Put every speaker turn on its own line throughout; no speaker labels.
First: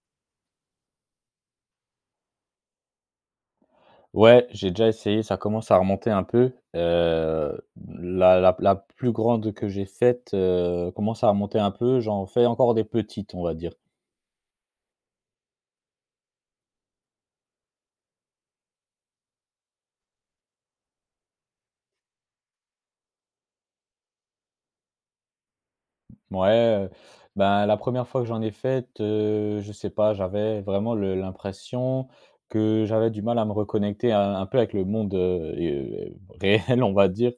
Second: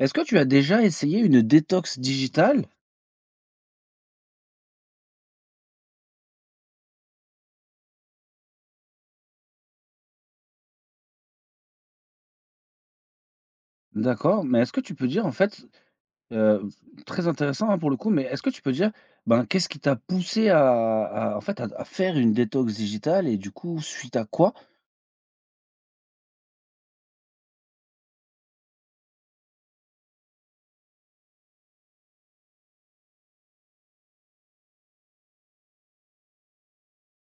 Est-ce que tu as déjà essayé une détox digitale?
Ouais, j'ai déjà essayé, ça commence à remonter un peu. La plus grande que j'ai faite, commence à remonter un peu. J'en fais encore des petites, on va dire.
D'accord, mais est-ce que tu peux dire en fait, heu, très intéressant, hein, pour le coup, mais est-ce que tu peux dire, ben, qu'est-ce qui t'a poussé à en fait, à faire une détox digitale et du coup, suite à quoi?
Ouais, ben, la première fois que j'en ai faite, je sais pas, j'avais vraiment le l'impression que j'avais du mal à me reconnecter un peu avec le monde, réel, on va dire,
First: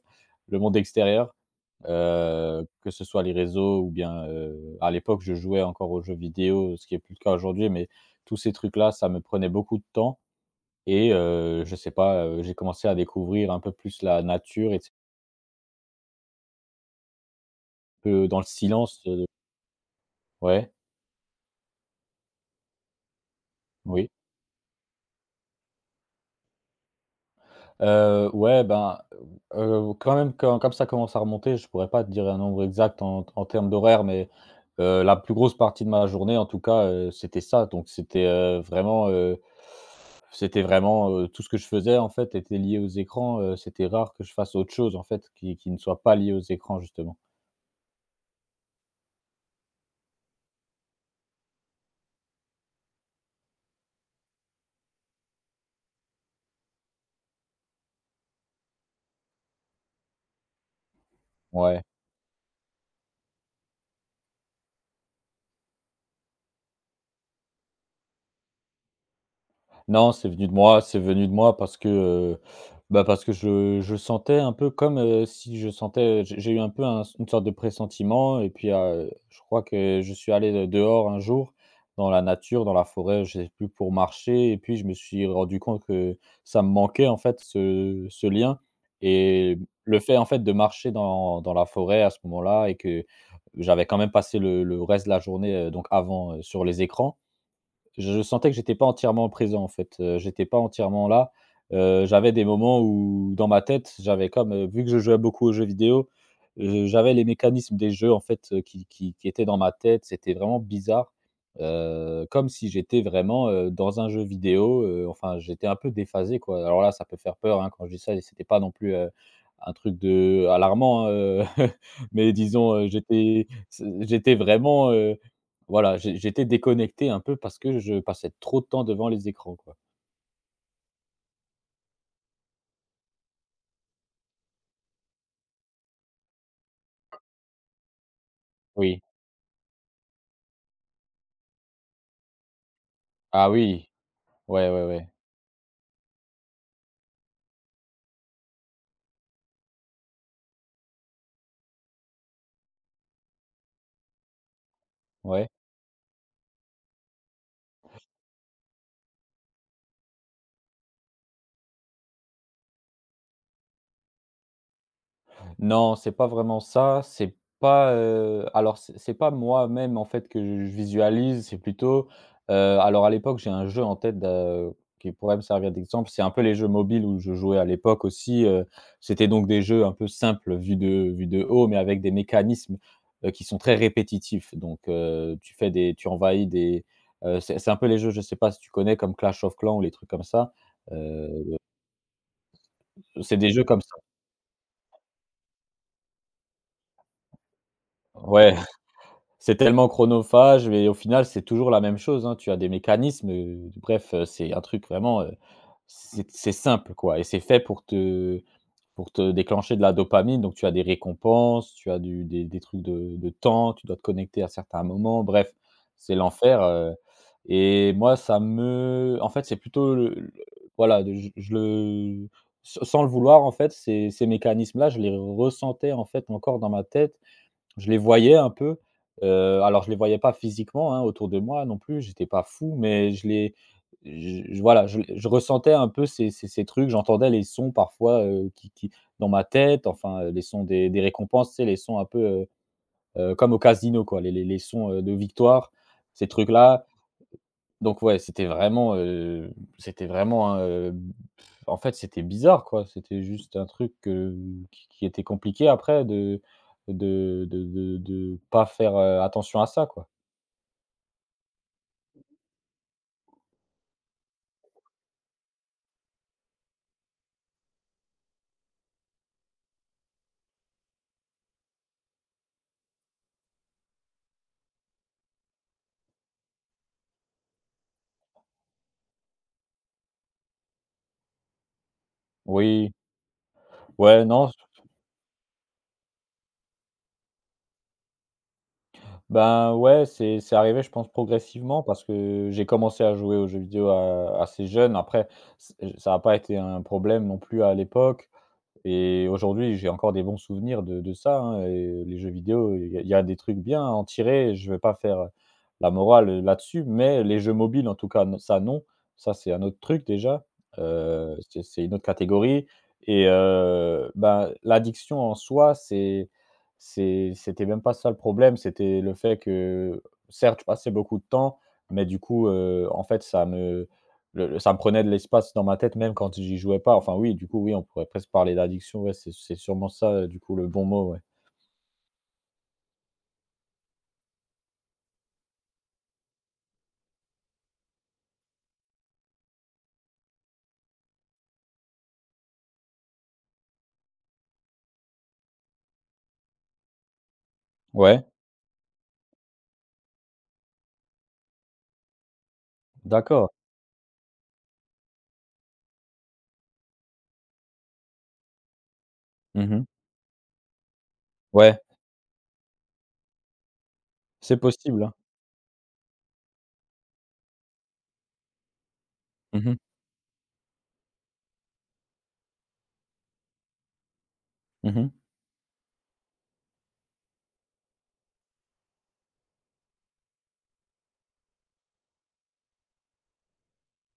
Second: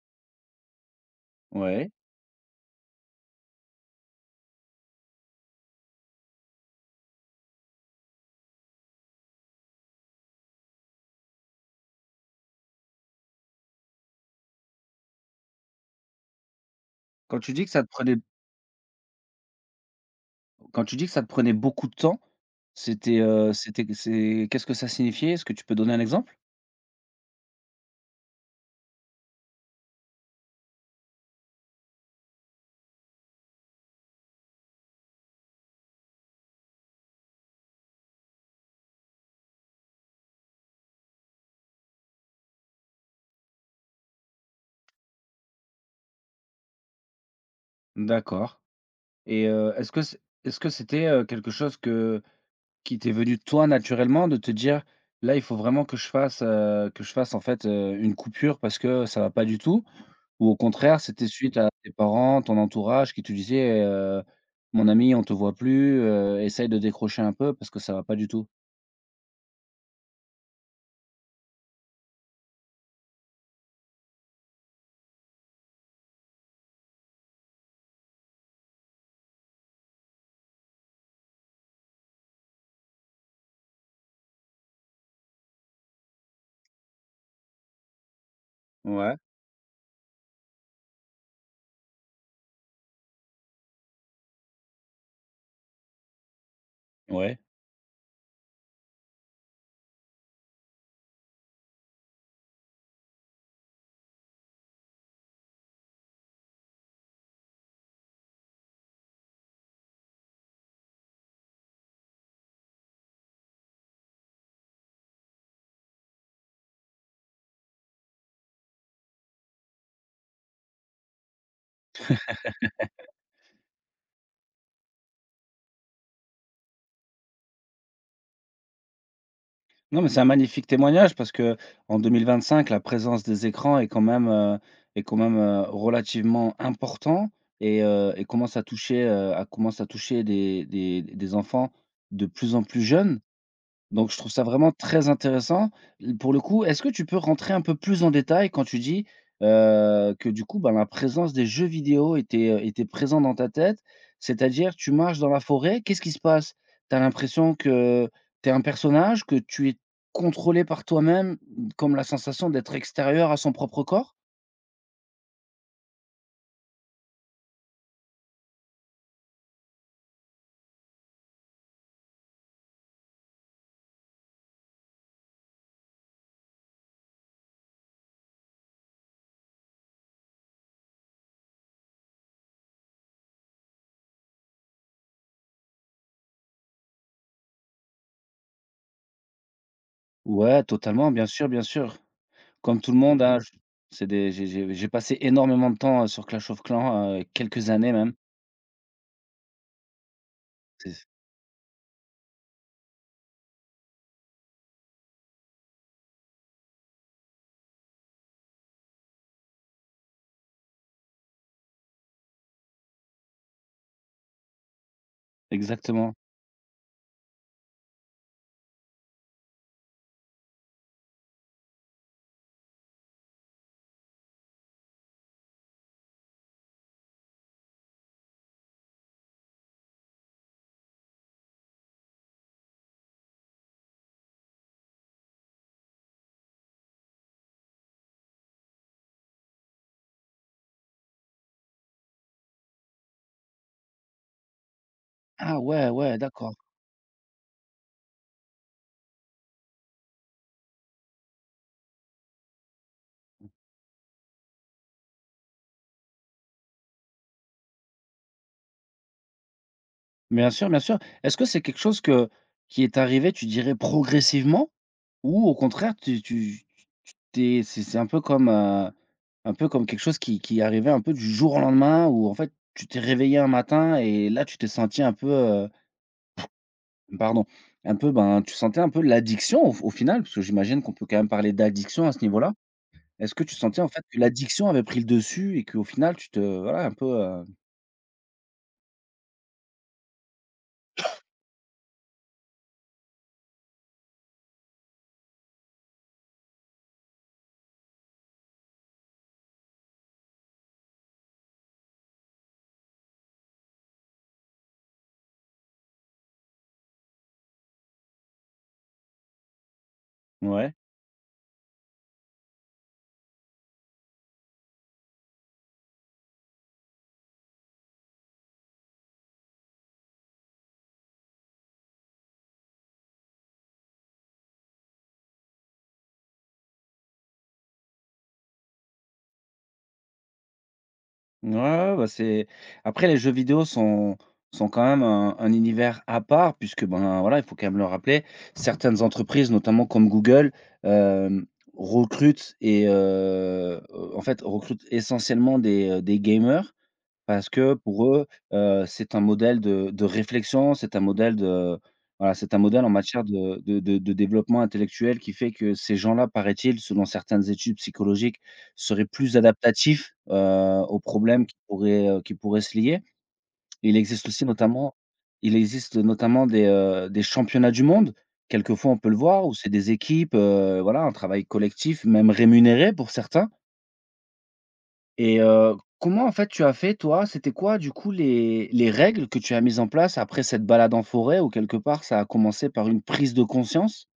le monde extérieur.
Ouais.
Que ce soit les réseaux ou bien, à l'époque, je jouais encore aux jeux vidéo, ce qui est plus le cas aujourd'hui, mais tous ces trucs-là, ça me prenait beaucoup de temps et je sais pas, j'ai commencé à découvrir un peu plus la nature et tu
Quand tu dis que ça te
un
prenait
peu dans le silence, ouais,
Quand tu dis que ça te prenait beaucoup de temps,
oui.
c'est qu'est-ce que ça signifiait? Est-ce que tu peux donner un exemple?
Ouais, ben, quand même, quand comme ça commence à remonter, je pourrais pas te dire un nombre exact en termes d'horaire, mais, la plus grosse partie de ma journée, en tout cas, c'était ça. Donc c'était, c'était vraiment, tout ce que je faisais en fait était lié aux écrans, c'était rare que je fasse autre chose en fait qui ne soit pas lié aux écrans justement.
D'accord et est-ce que c'était, quelque chose que Qui t'est venu, toi, naturellement, de te dire: «Là, il faut vraiment que je fasse, en fait, une coupure parce que ça va pas du tout» ou au contraire, c'était suite à
Ouais.
tes parents, ton entourage qui te disait: «Mon ami, on te voit plus, essaye de décrocher un peu parce que ça va pas du tout»?
Non, c'est venu de moi, c'est venu de moi parce que, bah, parce que je sentais un peu comme, si je sentais j'ai eu un peu un une sorte de pressentiment et puis, je crois que je suis allé, dehors un jour dans la nature, dans la forêt, je sais plus, pour marcher et puis je me suis rendu compte que ça me manquait, en fait, ce lien
Ouais.
et le fait, en fait, de marcher dans la forêt à ce moment-là et que j'avais quand même passé le reste de la journée, donc avant, sur les écrans
Ouais.
je sentais que j'étais pas entièrement présent, en fait, j'étais pas entièrement là. J'avais des moments où dans ma tête, j'avais comme, vu que je jouais beaucoup aux jeux vidéo, j'avais les mécanismes des jeux, en fait, qui étaient dans ma tête. C'était vraiment bizarre, comme si j'étais vraiment, dans un jeu vidéo, enfin, j'étais un peu déphasé, quoi. Alors là, ça peut faire peur, hein, quand je dis ça et c'était pas non plus, un truc de alarmant, mais disons, j'étais c'est j'étais vraiment, voilà, j'étais déconnecté un peu parce que je passais trop de temps devant les écrans, quoi.
Non, mais c'est un magnifique témoignage parce que qu'en 2025, la présence des écrans relativement important et commence à
Oui.
toucher des enfants de plus en plus jeunes.
Ah oui.
Donc je trouve ça
Ouais,
vraiment
ouais, ouais.
très intéressant. L pour le coup, est-ce que tu peux rentrer un peu plus en détail quand tu dis, que du coup, ben, la présence des jeux vidéo était présente dans ta tête? C'est-à-dire, tu marches dans la
Ouais.
forêt, qu'est-ce qui se passe? Tu as l'impression que tu es un personnage, que tu es contrôlé par toi-même, comme la sensation d'être extérieur à son propre corps?
Non, c'est pas vraiment ça, c'est pas, alors c'est pas moi-même en fait que je visualise, c'est plutôt, heu, alors à l'époque j'ai un jeu en tête de qui pourrait me servir d'exemple, c'est un peu les jeux mobiles où je jouais à l'époque aussi, c'était donc des jeux un peu simples vus de haut, mais avec des mécanismes, qui sont très répétitifs donc tu envahis des, c'est un peu les jeux, je sais pas si tu connais comme Clash of Clans ou les trucs comme ça?
Ouais, totalement, bien sûr,
Heu,
bien sûr. Comme tout le monde, mmh hein,
c'est des
mh.
jeux comme ça.
C'est des j'ai passé énormément de temps, sur Clash of Clans, quelques années même.
Ouais. C'est tellement chronophage mais au
C'est
final, c'est toujours la même chose, hein. Tu as des mécanismes, bref, c'est un truc vraiment, c'est simple, quoi et c'est fait pour te déclencher de la dopamine, donc tu as des récompenses, tu as du des des trucs de temps, tu dois te connecter à certains moments, bref,
exactement.
c'est l'enfer, et moi, ça me en fait, c'est plutôt le voilà, de je le sans le vouloir, en fait, ces mécanismes-là, je les ressentais, en fait, encore dans ma tête je les voyais un peu, alors je les voyais pas physiquement, hein, autour de moi non plus, j'étais pas fou, mais je les je voilà, je ressentais un peu ces ces trucs, j'entendais les sons parfois, qui dans ma tête, enfin, les sons des récompenses, tu sais, les sons un peu, comme au casino quoi, les sons, de
Ah
victoire,
ouais, ouais,
ces
d'accord.
trucs-là. Donc ouais, c'était vraiment, hein, en fait, c'était bizarre, quoi. C'était juste un truc, qui était compliqué après de pas faire, attention à ça, quoi.
Bien sûr, bien sûr. Est-ce que c'est quelque chose que qui est arrivé, tu dirais, progressivement? Ou au contraire, tu tu tu t'es c'est un peu comme quelque chose qui arrivait un peu du jour au lendemain où en fait, tu t'es réveillé un matin et là, tu t'es senti un peu, pardon, un peu, ben, tu sentais un peu l'addiction au final? Parce que j'imagine qu'on peut quand même parler d'addiction à ce niveau-là.
Oui,
Est-ce que tu sentais en fait que
ouais, non,
l'addiction avait pris le dessus et qu'au final, tu te voilà un peu,
ben, ouais, c'est arrivé, je pense, progressivement parce que j'ai commencé à jouer aux jeux vidéo a assez jeune. Après, c ça n'a pas été un problème non plus à l'époque. Et aujourd'hui, j'ai encore des bons souvenirs de ça, hein et les jeux vidéo, il y a des trucs bien à en tirer. Je ne vais pas faire, la morale, là-dessus, mais les jeux mobiles, en tout cas, non ça non, ça c'est un autre truc déjà,
ouais?
c'est une autre catégorie et bah, l'addiction en soi, c'est c'était même pas ça le problème, c'était le fait que, certes, je passais beaucoup de temps, mais du coup, en fait, ça me prenait de l'espace dans ma tête même quand j'y jouais pas. Enfin oui, du coup, oui, on pourrait presque parler d'addiction, ouais, c'est sûrement ça, du coup, le bon mot, ouais.
Ouais, ouais, bah, c'est après les jeux vidéo sont quand même un univers à part puisque, ben, voilà, il faut quand même le rappeler, certaines entreprises, notamment comme Google, hem, recrutent en fait, recrutent essentiellement des gamers parce que pour
Ouais,
eux, c'est un modèle de réflexion, c'est un modèle en matière
d'accord.
de développement intellectuel qui fait que ces gens-là, paraît-il, selon certaines études psychologiques, seraient plus
Mmh.
adaptatifs, aux problèmes qui
Ouais,
pourraient, heu, qui pourraient se lier. Il existe aussi
c'est
notamment
possible, hein.
il existe notamment des championnats du monde, quelquefois on peut le voir, où c'est
Mmh mh.
des équipes, voilà, un travail collectif, même rémunéré pour certains.
Mmh.
Et comment en fait tu as fait toi? C'était quoi du coup les règles que tu as mises en place après cette balade en forêt où quelque part ça a commencé par une prise de conscience?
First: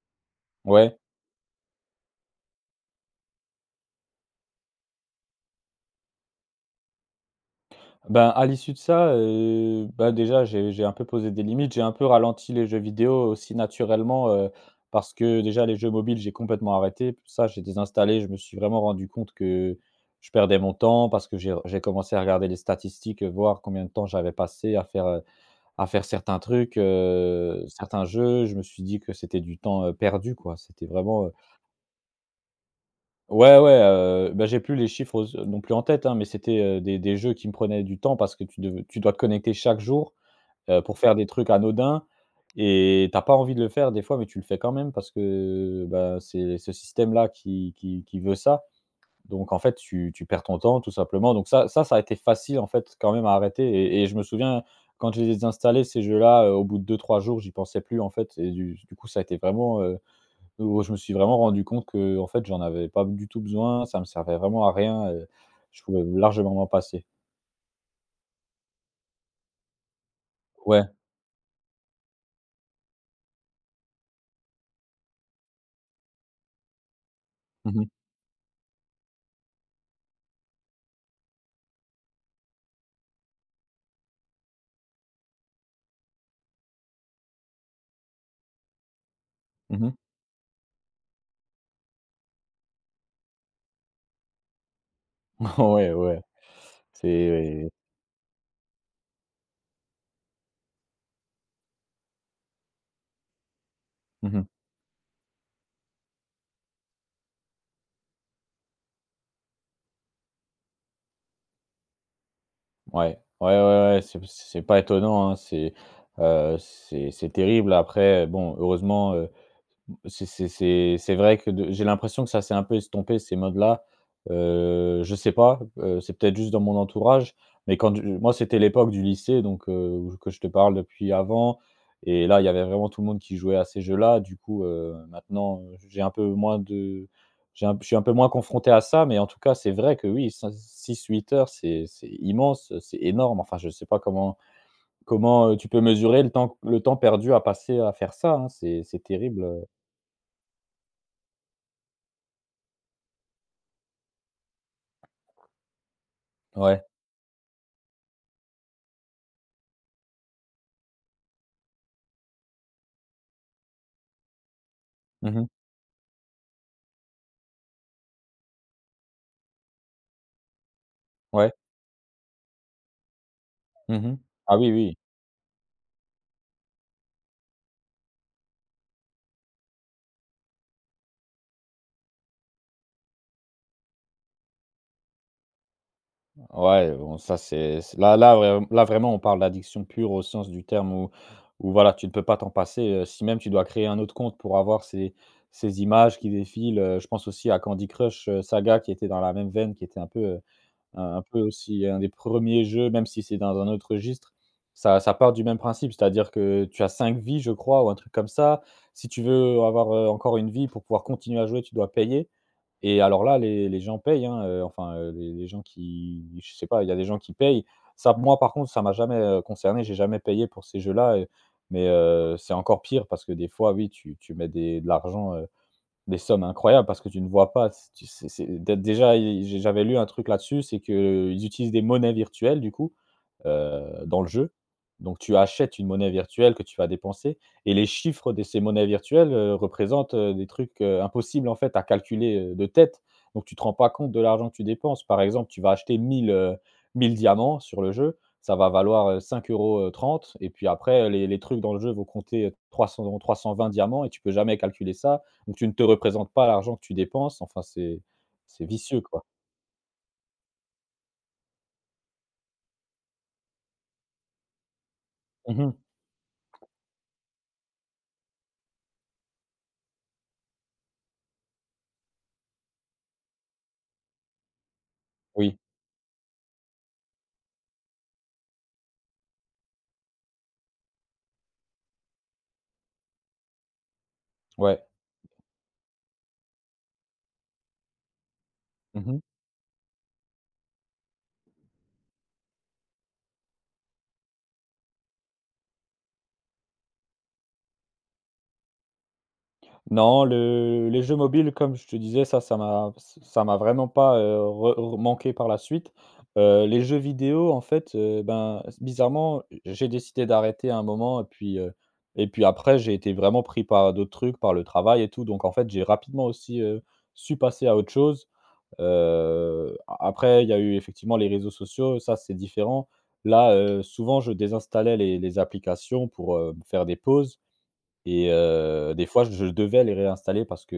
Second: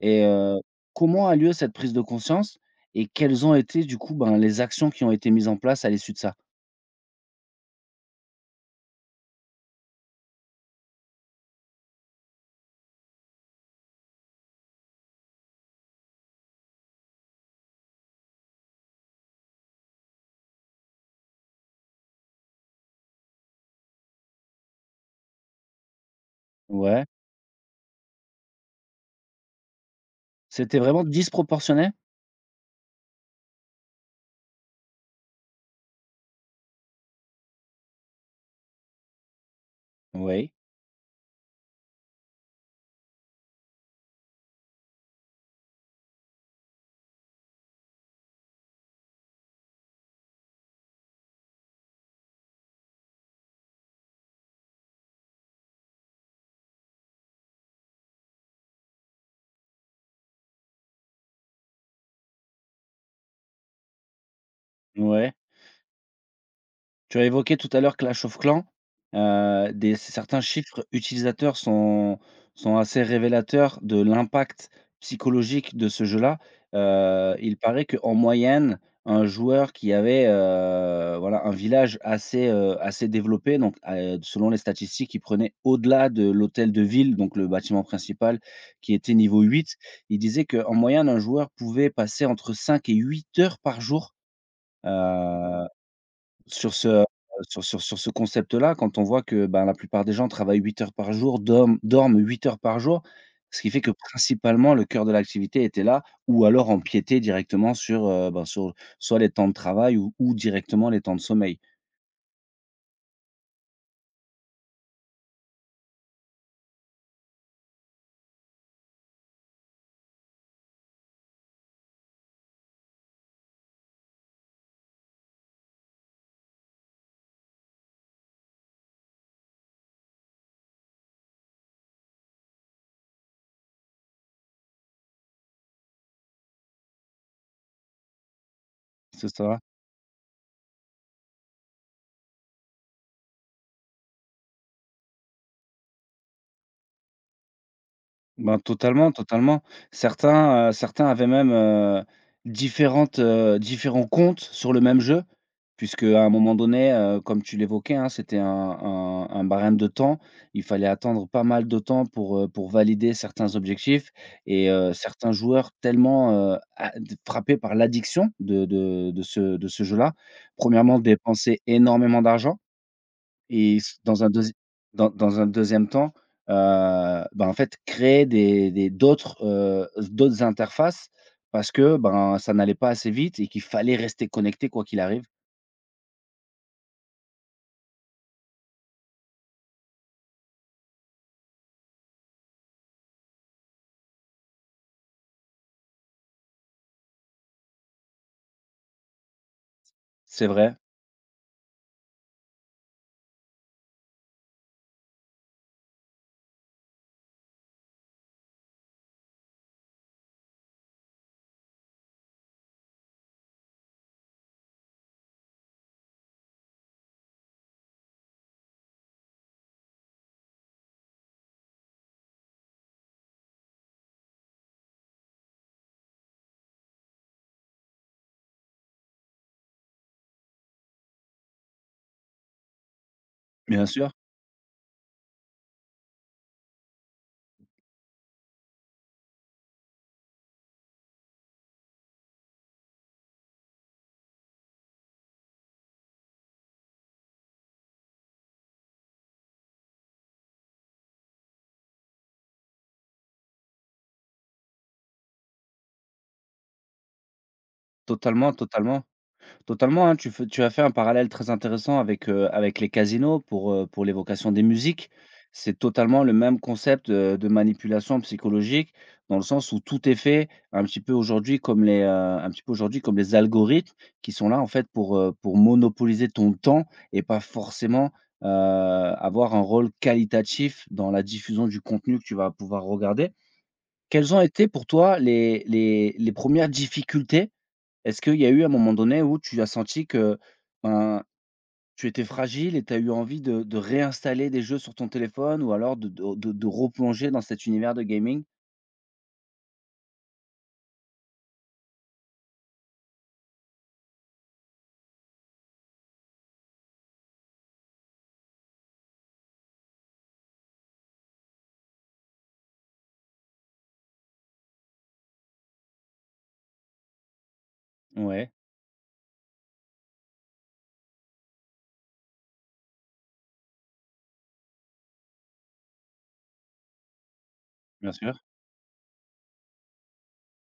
Et
Ouais.
comment a lieu cette prise de conscience? Et quelles ont été du coup, ben, les actions qui ont été mises en place à l'issue de ça?
Ben, à l'issue de ça, bah, déjà, j'ai un peu posé des limites. J'ai un peu ralenti les jeux vidéo aussi naturellement, parce que déjà les jeux mobiles, j'ai complètement arrêté. Ça, j'ai désinstallé, je me suis vraiment rendu compte que je perdais mon temps parce que j'ai commencé à regarder les statistiques, voir combien de temps j'avais passé à faire, à faire certains trucs,
Ouais.
certains jeux, je me suis dit que c'était du temps, perdu, quoi.
C'était
C'était
vraiment
vraiment,
disproportionné?
ouais, ouais, bah, j'ai plus les chiffres aux non plus en tête, hein, mais c'était, des jeux qui me prenaient du temps parce que tu dois te connecter chaque jour,
Oui,
pour faire des trucs anodins et t'as pas envie de le faire des fois, mais tu le fais quand même parce que, bah, c'est ce système-là qui veut ça donc en fait, tu perds ton temps tout simplement. Donc ça a été facile en fait quand même à arrêter et je me souviens quand j'ai désinstallé ces jeux-là, au bout de 2 à 3 jours, j'y pensais plus en fait et du coup ça a été vraiment, où je me suis vraiment rendu compte que en fait j'en avais pas du tout besoin, ça me servait vraiment à rien,
ouais.
je pouvais largement m'en passer.
Tu as évoqué tout à l'heure Clash of Clans, des certains
Ouais.
chiffres utilisateurs sont assez révélateurs de l'impact psychologique de ce jeu-là. Il
Mmh
paraît
mh.
qu'en moyenne, un joueur qui avait, voilà, un village assez développé, donc selon les statistiques, il prenait au-delà de l'hôtel de ville, donc le bâtiment principal qui était niveau huit. Il disait qu'en moyenne, un joueur pouvait passer entre 5 et 8 heures par jour, heu
Ouais, ouais.
sur ce, sur
C'est
sur sur ce concept-là, quand on voit que, ben, la plupart des gens travaillent 8 heures par jour, dorment 8 heures par jour, ce qui fait que
mmh.
principalement le cœur de l'activité était là ou alors empiétait directement sur soit les temps de travail ou directement les temps de sommeil,
Ouais. Ouais, ouais, ouais, c'est pas étonnant, hein, c'est, c'est terrible. Après bon, heureusement, c'est vrai que de j'ai l'impression que ça s'est un peu estompé ces modes-là. Je sais pas, c'est peut-être juste dans mon entourage, mais quand du moi, c'était l'époque du lycée, donc que je te parle depuis avant et là, il y avait vraiment tout le monde qui jouait à ces jeux-là. Du coup, maintenant, j'ai un peu moins de j'ai un je suis un peu moins confronté à ça, mais en
c'est
tout cas,
ça?
c'est vrai que oui, 6 à 8 heures, c'est immense, c'est énorme. Enfin, je sais pas comment tu peux mesurer le temps perdu à passer à faire ça, hein.
Ben,
C'est
totalement, totalement.
terrible,
Certains avaient même, différents comptes sur le même jeu, puisque à un moment
ouais.
donné, comme tu l'évoquais, hein, c'était un barème de temps. Il fallait attendre pas mal de temps pour valider certains objectifs et certains
Mmh mh.
joueurs tellement, a frappés par l'addiction de ce jeu-là, premièrement
Ouais.
dépensaient énormément d'argent. Et
Mmh
s
mh.
dans un deuxi
Ah oui, oui.
dans dans un deuxième temps, ben, en fait, créer d'autres interfaces parce que, ben, ça n'allait pas assez vite et qu'il fallait rester connecté quoi qu'il arrive.
Ouais, bon ça c'est là vraiment on parle d'addiction pure au sens du terme où voilà, tu ne peux pas t'en passer, si même tu dois créer un autre compte pour avoir ces images qui défilent, je pense aussi à Candy Crush, Saga qui était dans la même veine, qui était un peu,
C'est vrai,
un peu aussi un des premiers jeux, même si c'est dans un autre registre, ça part du même principe, c'est-à-dire que tu as 5 vies, je crois, ou un truc comme ça. Si tu veux avoir, encore une vie pour pouvoir continuer à jouer, tu dois payer et alors là, les gens payent, hein, enfin, les gens qui je sais pas, il y a des gens qui payent. Ça, moi, par contre, ça m'a jamais, concerné. J'ai jamais payé pour ces jeux-là, mais c'est encore pire parce que des fois, oui, tu mets des de l'argent, des sommes incroyables parce que tu ne vois pas, c tu c'est dé déjà i j'ai j'avais lu un truc là-dessus. C'est qu'ils utilisent des monnaies virtuelles du coup,
bien sûr,
dans le jeu. Donc tu achètes une monnaie virtuelle que tu vas dépenser et les chiffres de ces monnaies virtuelles, représentent, des trucs, impossibles en fait à calculer, de tête. Donc tu te rends pas compte de l'argent que tu dépenses. Par exemple, tu vas acheter 1000 1000 diamants sur le jeu, ça va valoir, 5 euros 30, et puis après les trucs dans le jeu vont compter, 300, 320 diamants, et tu peux jamais calculer ça. Donc tu ne te représentes pas l'argent que tu dépenses, enfin
totalement,
c'est vicieux
totalement.
quoi.
Totalement, hein, tu as fait un parallèle très intéressant avec les casinos pour l'évocation des musiques.
Mmh mh.
C'est totalement le même concept, de manipulation psychologique, dans le sens où tout est fait un petit peu aujourd'hui comme les, un petit peu aujourd'hui comme les algorithmes qui sont là, en fait, pour
Oui,
monopoliser ton temps et pas forcément, avoir un rôle qualitatif dans la diffusion du contenu que tu vas pouvoir regarder. Quelles ont été
ouais.
pour toi les 1 difficultés est-ce qu'il y a eu un moment
Mmh
donné
mh.
où tu as senti que, ben, tu étais fragile et tu as eu envie de réinstaller des jeux sur ton téléphone ou alors de replonger dans cet univers de gaming?
Non, le les jeux mobiles, comme je te disais, ça ça m'a ç ça m'a vraiment pas, re manqué par la suite. Les jeux vidéo en fait, ben, s bizarrement, j'ai décidé d'arrêter à un moment et puis après j'ai été vraiment pris par d'autres trucs, par le travail et tout, donc en fait j'ai rapidement aussi, su passer à autre chose.
Ouais,
Heu, après, il y a eu effectivement les réseaux sociaux, ça c'est différent. Là, souvent je désinstallais les applications pour, faire des pauses
bien
et
sûr.
des fois je devais les réinstaller parce que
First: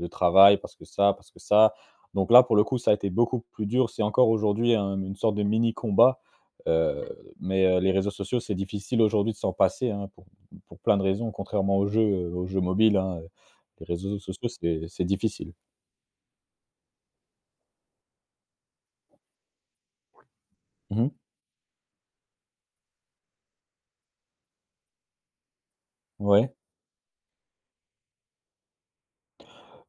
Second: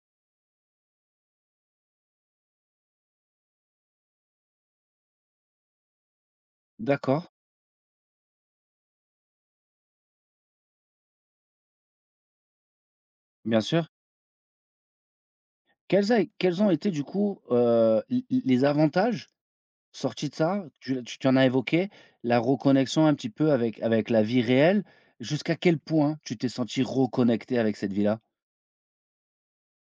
le travail, parce que ça, parce que ça. Donc là, pour le coup, ça a été beaucoup plus dur. C'est encore aujourd'hui un une sorte de mini combat, heu,
D'accord,
mais les réseaux sociaux, c'est difficile aujourd'hui de s'en passer, hein, pour plein de raisons, contrairement aux jeux mobiles, hein,
bien sûr.
les réseaux sociaux, c'est difficile.
Quels ont été du coup, l l les avantages sortis de ça? Tu l'as
Mmh.
tu tu en as évoqué, la reconnexion un petit peu avec la vie réelle. Jusqu'à quel point tu t'es
Ouais.
senti reconnecté avec cette vie-là?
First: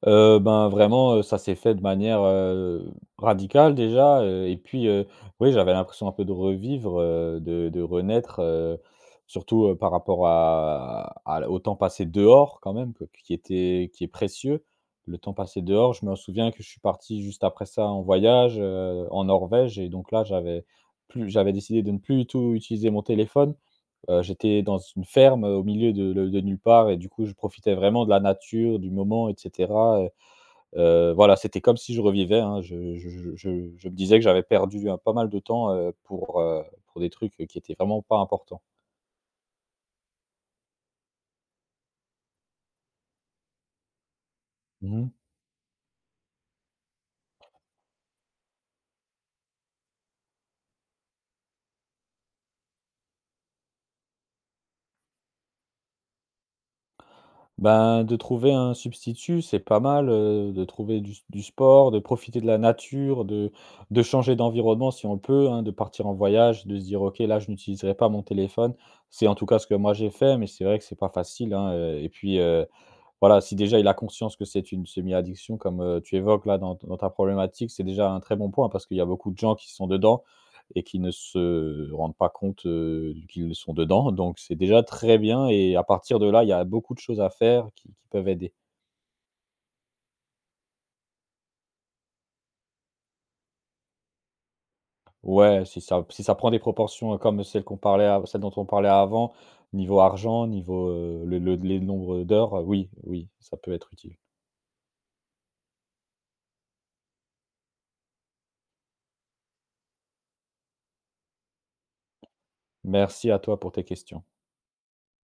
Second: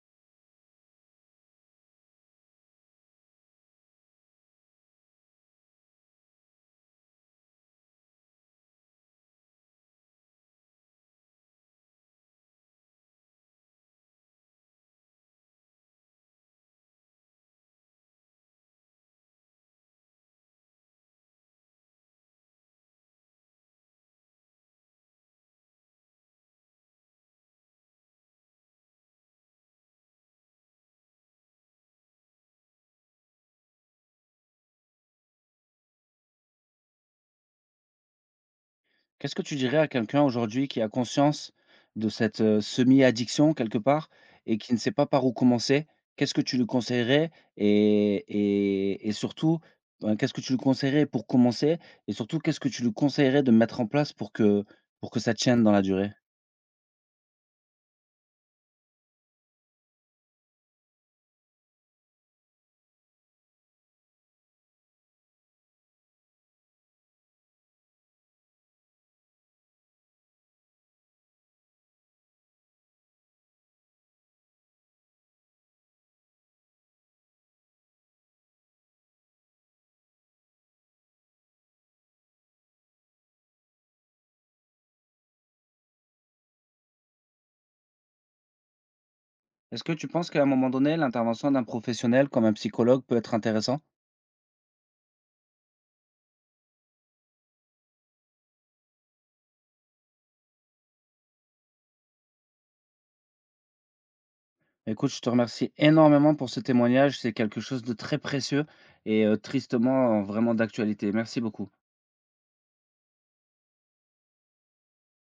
Ben, vraiment, ça s'est fait de manière, radicale déjà, et puis, oui, j'avais l'impression un peu de revivre, de renaître, surtout, par rapport à au temps passé dehors quand même que qui était qui est précieux. Le temps passé dehors, je me souviens que je suis parti juste après ça en voyage, en Norvège, et donc là, j'avais décidé de ne plus du tout utiliser mon téléphone. J'étais dans une ferme, au milieu de nulle part et du coup, je profitais vraiment de la nature, du moment, et cetera. Voilà, c'était comme si je revivais, hein. Je me disais que j'avais perdu, pas mal de temps, pour des trucs qui étaient vraiment pas importants.
Qu'est-ce que tu dirais à quelqu'un aujourd'hui qui a conscience de cette, semi-addiction quelque part et qui ne sait pas
Mmh.
par où commencer? Qu'est-ce que tu lui conseillerais et surtout, ben, qu'est-ce que tu lui conseillerais pour commencer? Et surtout, qu'est-ce que tu lui conseillerais de mettre en place pour que ça tienne dans la durée?
Ben, de trouver un substitut, c'est pas mal, de trouver du sport, de profiter de la nature, de changer d'environnement si on peut, hein, de partir en voyage, de se dire: «OK, là, je n'utiliserai pas mon téléphone». C'est en tout cas ce que moi j'ai fait, mais c'est vrai que c'est pas facile, hein, et puis, voilà, si déjà il a conscience que c'est une semi-addiction comme, tu évoques là dans dans ta problématique, c'est déjà un très bon point, parce qu'il y a beaucoup de gens qui sont dedans et qui ne se rendent pas compte, qu'ils sont dedans. Donc c'est déjà très bien, et à partir de là, il y a beaucoup de choses à faire qui peuvent aider.
Est-ce que tu penses qu'à un moment donné, l'intervention d'un professionnel comme un psychologue peut être intéressant?
Ouais, si ça prend des proportions comme celles dont on parlait avant, niveau argent, niveau, le les nombres d'heures, oui, oui, ça peut être utile.
Écoute, je te remercie énormément pour ce témoignage, c'est quelque chose de très précieux et tristement, vraiment d'actualité. Merci beaucoup.
Merci à toi pour tes questions.